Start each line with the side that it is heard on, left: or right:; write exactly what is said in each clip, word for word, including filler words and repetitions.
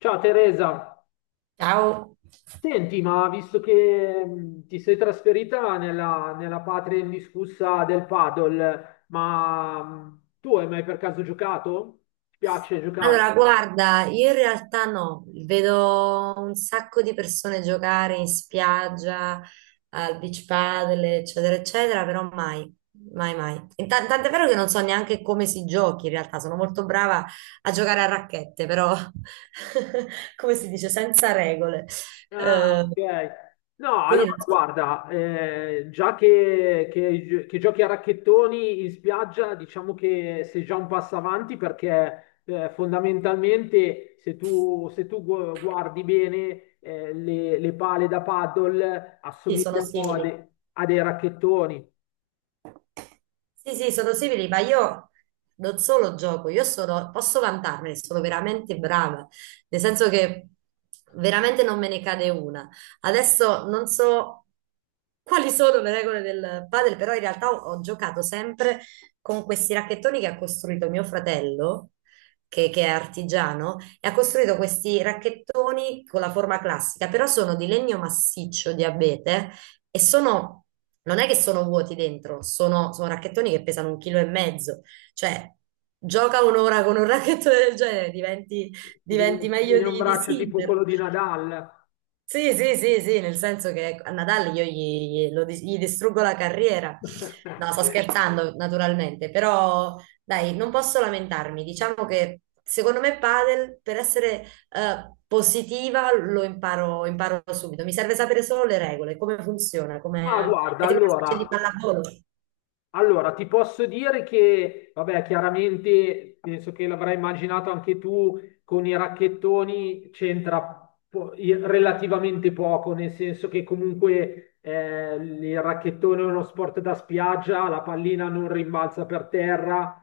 left: Ciao Teresa,
right: Ciao.
left: senti, ma visto che mh, ti sei trasferita nella, nella patria indiscussa del paddle, ma mh, tu hai mai per caso giocato? Ti piace giocare?
right: Allora, guarda, io in realtà no, vedo un sacco di persone giocare in spiaggia, al beach paddle, eccetera, eccetera, però mai, mai, mai. Inta- Tant'è vero che non so neanche come si giochi in realtà, sono molto brava a giocare a racchette, però come si dice, senza regole. Eh,
left: Ah, ok. No,
right: quindi
left: allora
right: non so-
left: guarda, eh, già che, che- che giochi a racchettoni in spiaggia, diciamo che sei già un passo avanti perché eh, fondamentalmente se tu, se tu gu- guardi bene eh, le, le pale da paddle
right: sì, sono
left: assomigliano a,
right: simili.
left: de- a dei racchettoni.
right: Sì, sì, sono simili, ma io non solo gioco, io sono, posso vantarmene, sono veramente brava, nel senso che veramente non me ne cade una. Adesso non so quali sono le regole del padel, però in realtà ho, ho giocato sempre con questi racchettoni che ha costruito mio fratello, che, che è artigiano, e ha costruito questi racchettoni con la forma classica, però sono di legno massiccio, di abete, e sono, non è che sono vuoti dentro, sono, sono racchettoni che pesano un chilo e mezzo, cioè gioca un'ora con un racchettone del genere, diventi,
left: Ti
right: diventi
left: viene ti
right: meglio
left: viene un
right: di, di
left: braccio tipo quello
right: Sinner.
left: di Nadal.
right: Sì, sì, sì, sì, nel senso che ecco, a Natale io gli, gli- lo dis- gli distruggo la carriera. No, sto scherzando, naturalmente, però dai, non posso lamentarmi. Diciamo che secondo me padel, per essere eh, positiva, lo imparo, imparo subito. Mi serve sapere solo le regole, come funziona,
left: Ma
right: come...
left: guarda,
right: è tipo una specie di
left: allora.
right: pallavolo.
left: Allora, ti posso dire che, vabbè, chiaramente penso che l'avrai immaginato anche tu, con i racchettoni c'entra po- i- relativamente poco, nel senso che comunque eh, il racchettone è uno sport da spiaggia, la pallina non rimbalza per terra,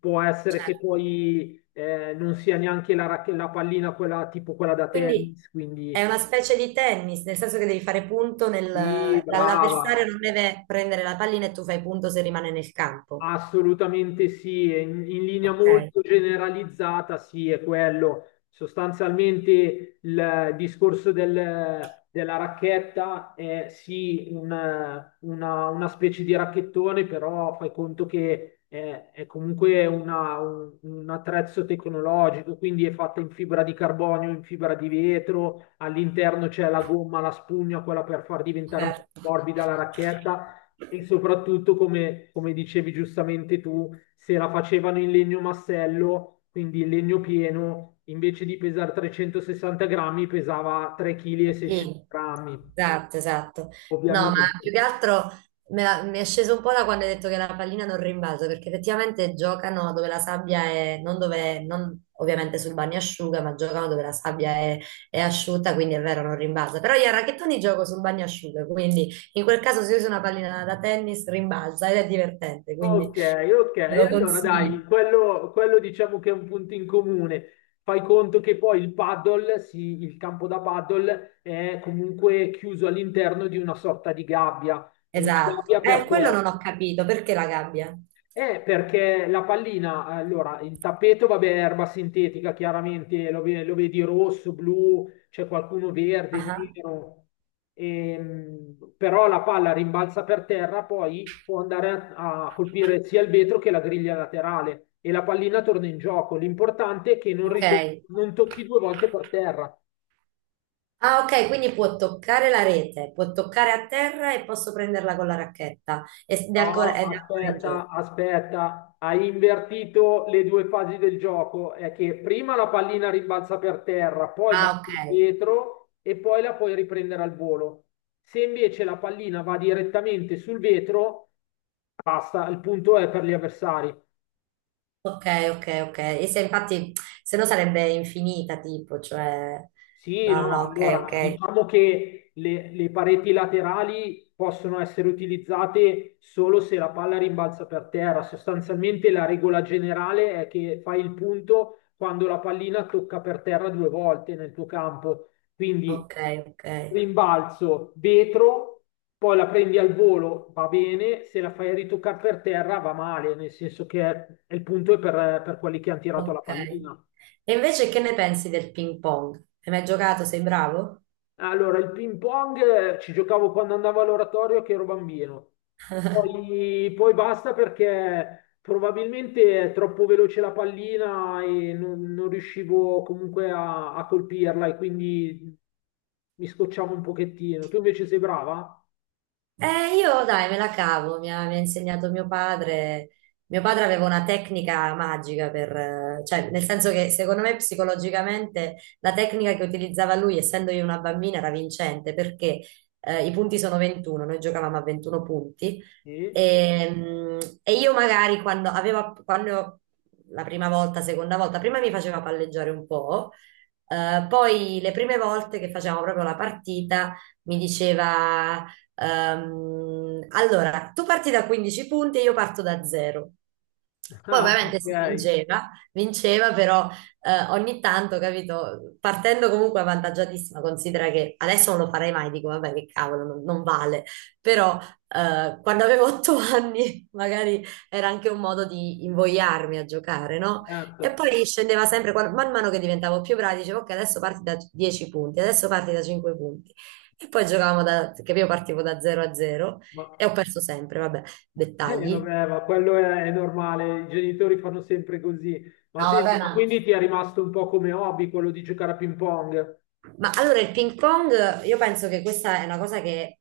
left: può essere
right: Cioè,
left: che poi eh, non sia neanche la, racche- la pallina quella tipo quella da
right: quindi
left: tennis, quindi
right: è una specie di tennis, nel senso che devi fare punto nel...
left: sì,
right: l'avversario
left: brava.
right: non deve prendere la pallina e tu fai punto se rimane nel campo.
left: Assolutamente sì, e in, in linea
right: Ok,
left: molto generalizzata sì, è quello. Sostanzialmente il discorso del- della racchetta è sì un- una, una specie di racchettone, però fai conto che è, è comunque una- un, un attrezzo tecnologico, quindi è fatta in fibra di carbonio, in fibra di vetro, all'interno c'è la gomma, la spugna, quella per far diventare un po'
right: certo,
left: più morbida la racchetta e soprattutto, come, come dicevi giustamente tu, se la facevano in legno massello, quindi in legno pieno, invece di pesare trecentosessanta grammi, pesava tre virgola sei
right: sì,
left: kg,
right: esatto, esatto. No, ma
left: ovviamente.
right: più che altro me la- mi è sceso un po' da quando hai detto che la pallina non rimbalza, perché effettivamente giocano dove la sabbia è, non dove, non ovviamente sul bagnasciuga, ma giocano dove la sabbia è, è asciutta, quindi è vero, non rimbalza. Però io a racchettoni gioco sul bagnasciuga, quindi in quel caso se usa una pallina da tennis rimbalza ed è divertente, quindi
left: Ok, ok,
right: ve lo
left: allora
right: consiglio.
left: dai, quello, quello diciamo che è un punto in comune. Fai conto che poi il paddle, sì, il campo da paddle è comunque chiuso all'interno di una sorta di gabbia. Una
right: Esatto.
left: gabbia
right: Eh, quello
left: perché?
right: non ho capito, perché la gabbia?
left: Eh, perché la pallina, allora, il tappeto, vabbè, è erba sintetica, chiaramente lo, ve- lo vedi rosso, blu, c'è qualcuno verde,
right: Ah,
left: nero. Ehm, però la palla rimbalza per terra, poi può andare a, a colpire sia il vetro che la griglia laterale e la pallina torna in gioco. L'importante è che non,
right: ok.
left: ritor- non tocchi due volte per terra.
right: Ah, ok, quindi può toccare la rete, può toccare a terra e posso prenderla con la racchetta. Ed è ancora,
left: No,
right: ed è ancora in
left: aspetta,
right: gioco.
left: aspetta, hai invertito le due fasi del gioco. È che prima la pallina rimbalza per terra, poi va
right: Ah, ok,
left: sul vetro e poi la puoi riprendere al volo. Se invece la pallina va direttamente sul vetro, basta, il punto è per gli avversari.
right: ok, ok, ok. E se infatti, se no sarebbe infinita, tipo, cioè...
left: Sì,
right: No, no,
left: no,
right: ok,
left: allora
right: ok,
left: diciamo che le, le pareti laterali possono essere utilizzate solo se la palla rimbalza per terra. Sostanzialmente la regola generale è che fai il punto quando la pallina tocca per terra due volte nel tuo campo. Quindi
right: ok, ok,
left: rimbalzo vetro, poi la prendi al volo, va bene, se la fai ritoccare per terra va male, nel senso che il punto è per per quelli che hanno tirato la
right: ok.
left: pallina.
right: E invece che ne pensi del ping pong? Hai mai giocato? Sei bravo?
left: Allora, il ping pong eh, ci giocavo quando andavo all'oratorio che ero bambino. Poi, poi basta perché probabilmente è troppo veloce la pallina e non, non riuscivo comunque a, a colpirla e quindi mi scocciavo un pochettino. Tu invece sei brava?
right: Eh, io dai, me la cavo, mi ha, mi ha insegnato mio padre. Mio padre aveva una tecnica magica per, eh, cioè, nel senso che secondo me psicologicamente la tecnica che utilizzava lui, essendo io una bambina, era vincente perché eh, i punti sono ventuno, noi giocavamo a ventuno punti
left: Sì?
right: e, mm, e io magari quando avevo, quando la prima volta, seconda volta, prima mi faceva palleggiare un po', eh, poi le prime volte che facevamo proprio la partita mi diceva. Ehm, allora, tu parti da quindici punti e io parto da zero. Poi
left: Ah,
right: ovviamente si
left: ok,
right: vinceva, vinceva, però eh, ogni tanto, capito, partendo comunque avvantaggiatissima, considera che adesso non lo farei mai, dico, vabbè, che cavolo, non, non vale, però eh, quando avevo otto anni magari era anche un modo di invogliarmi a giocare, no? E
left: certo.
right: poi scendeva sempre, quando- man mano che diventavo più brava, dicevo, ok, adesso parti da dieci punti, adesso parti da cinque punti. E poi giocavamo da, che io partivo da zero a zero
left: Ma,
right: e ho perso sempre, vabbè,
left: eh,
right: dettagli.
left: vabbè, ma quello è, è normale, i genitori fanno sempre così. Ma
right: No,
left: senti,
right: vabbè,
left: ma
right: ma
left: quindi ti è rimasto un po' come hobby quello di giocare a ping pong?
right: Ma allora il ping pong, io penso che questa è una cosa che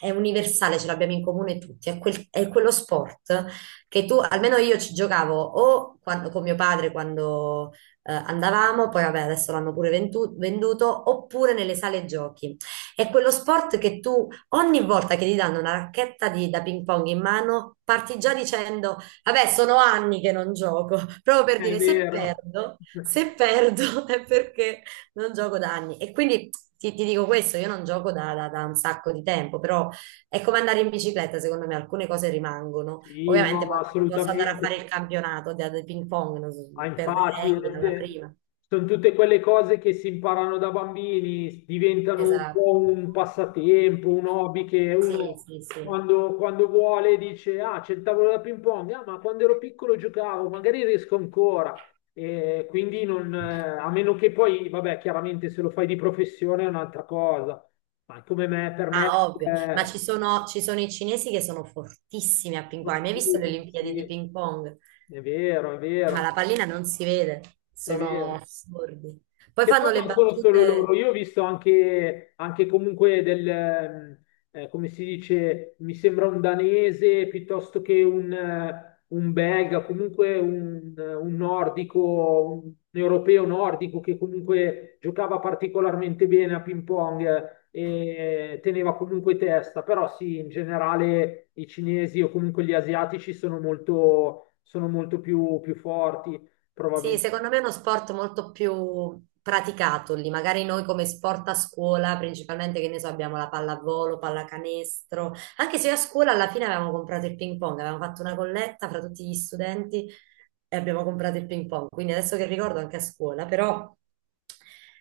right: è universale, ce l'abbiamo in comune tutti, è, quel- è quello sport che tu, almeno io ci giocavo o quando- con mio padre quando eh, andavamo, poi vabbè adesso l'hanno pure ventu- venduto, oppure nelle sale giochi. È quello sport che tu ogni volta che ti danno una racchetta di- da ping pong in mano, parti già dicendo, vabbè sono anni che non gioco, proprio per
left: È
right: dire se
left: vero.
right: perdo, se perdo è perché non gioco da anni. E quindi ti, ti dico questo, io non gioco da, da- da un sacco di tempo, però è come andare in bicicletta, secondo me, alcune cose rimangono.
left: Sì, no,
right: Ovviamente
left: ma
right: poi non posso andare a
left: assolutamente.
right: fare il campionato di, di, ping pong, non so,
left: Ma
right: perderei
left: infatti, ed
right: alla
left: è-
right: prima.
left: Sono tutte quelle cose che si imparano da bambini, diventano un
right: Esatto,
left: po' un passatempo, un hobby che
right: sì,
left: uno
right: sì, sì.
left: quando, quando vuole dice, ah, c'è il tavolo da ping pong, ah, ma quando ero piccolo giocavo, magari riesco ancora. E quindi non, eh, a meno che poi, vabbè, chiaramente se lo fai di professione è un'altra cosa, ma come me, per me...
right: Ah, ovvio, ma
left: eh,
right: ci sono, ci sono i cinesi che sono fortissimi a ping pong. Hai mai visto le
left: sportivi,
right: Olimpiadi
left: sì,
right: di ping pong?
left: è vero, è
right: Ma la
left: vero,
right: pallina non si vede,
left: è
right: sono
left: vero.
right: assurdi. Poi
left: Che poi
right: fanno le
left: non sono solo loro,
right: battute.
left: io ho visto anche, anche comunque del, ehm, eh, come si dice, mi sembra un danese piuttosto che un, eh, un belga, comunque un, eh, un nordico, un europeo nordico che comunque giocava particolarmente bene a ping pong eh, e teneva comunque testa, però sì, in generale i cinesi o comunque gli asiatici sono molto, sono molto più, più forti,
right: Sì,
left: probabilmente.
right: secondo me è uno sport molto più praticato lì. Magari noi come sport a scuola, principalmente, che ne so, abbiamo la pallavolo, pallacanestro. Anche se io a scuola alla fine avevamo comprato il ping pong, avevamo fatto una colletta fra tutti gli studenti e abbiamo comprato il ping pong. Quindi adesso che ricordo anche a scuola, però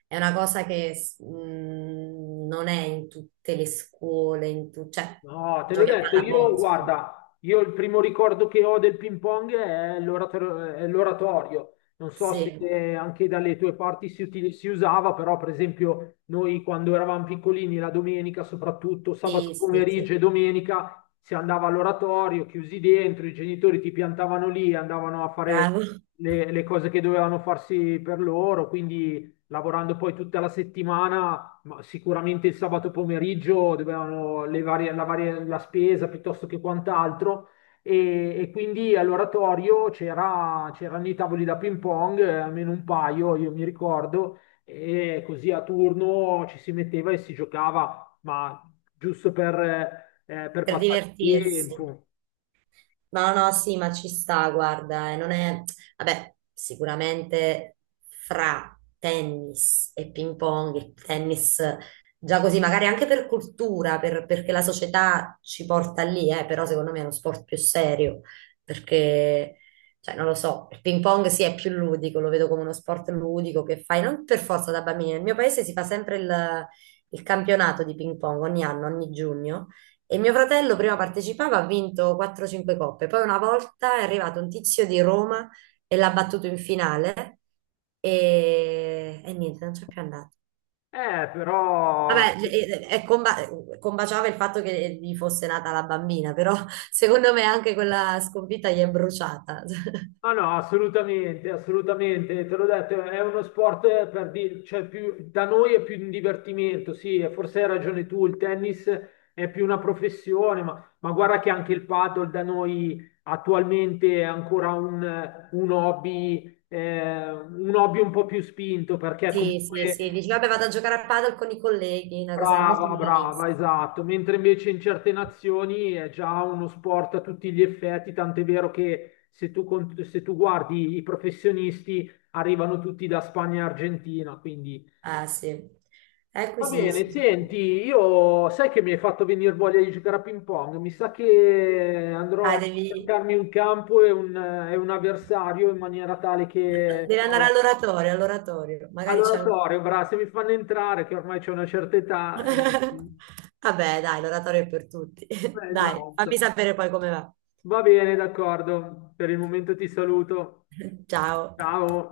right: è una cosa che s- mh, non è in tutte le scuole, in tu- cioè
left: No,
right: ho
left: te l'ho
right: giochi a capito,
left: detto, io
right: pallavolo.
left: guarda, io il primo ricordo che ho del ping pong è l'orator- è l'oratorio. Non so se
right: Sì,
left: eh, anche dalle tue parti si, uti- si usava, però per esempio noi quando eravamo piccolini, la domenica soprattutto, sabato
right: sì, sì, sì.
left: pomeriggio e domenica, si andava all'oratorio, chiusi dentro, i genitori ti piantavano lì, andavano a fare
right: Bravo.
left: le le cose che dovevano farsi per loro, quindi lavorando poi tutta la settimana ma sicuramente il sabato pomeriggio dovevano levare la, varie- la spesa piuttosto che quant'altro e, e quindi all'oratorio c'era- c'erano i tavoli da ping pong, eh, almeno un paio, io mi ricordo, e così a turno ci si metteva e si giocava, ma giusto per, eh, per
right: Per
left: passare il
right: divertirsi.
left: tempo.
right: No, no, sì, ma ci sta, guarda, e non è... Vabbè, sicuramente fra tennis e ping pong, il tennis già così, magari anche per cultura, per- perché la società ci porta lì, eh, però secondo me è uno sport più serio, perché, cioè, non lo so, il ping pong sì è più ludico, lo vedo come uno sport ludico che fai, non per forza da bambini, nel mio paese si fa sempre il il campionato di ping pong ogni anno, ogni giugno. E mio fratello prima partecipava, ha vinto quattro o cinque coppe. Poi una volta è arrivato un tizio di Roma e l'ha battuto in finale e, e niente, non c'è più andato.
left: Eh, però
right: Vabbè, e- e- e comba- combaciava il fatto che gli fosse nata la bambina, però secondo me anche quella sconfitta gli è bruciata.
left: ah no, assolutamente, assolutamente, te l'ho detto, è uno sport eh, per dire, cioè più, da noi è più un divertimento, sì, e forse hai ragione tu, il tennis è più una professione, ma, ma guarda che anche il paddle da noi attualmente è ancora un, un hobby, eh, un hobby un po' più spinto, perché
right: Sì, sì, sì,
left: comunque
right: dice, vabbè, vado a giocare a padel con i colleghi, una cosa molto
left: brava,
right: milanese.
left: brava, esatto. Mentre invece in certe nazioni è già uno sport a tutti gli effetti, tant'è vero che se tu, cont- se tu guardi i professionisti arrivano tutti da Spagna e Argentina, quindi
right: Ah, sì. Ecco,
left: va
right: sì,
left: bene.
right: sì.
left: Senti, io sai che mi hai fatto venire voglia di giocare a ping pong, mi sa che andrò
right: Dai,
left: a
right: devi...
left: cercarmi un campo e un, e un avversario in maniera tale che...
right: Devi andare all'oratorio, all'oratorio. Magari c'è
left: Allora,
right: anche...
left: Torio, bra, se mi fanno entrare, che ormai c'è una certa età... eh, sì.
right: Vabbè, dai, l'oratorio è per tutti.
left: Eh,
right: Dai, fammi
left: esatto.
right: sapere poi come va.
left: Va bene, d'accordo. Per il momento ti saluto.
right: Ciao.
left: Ciao.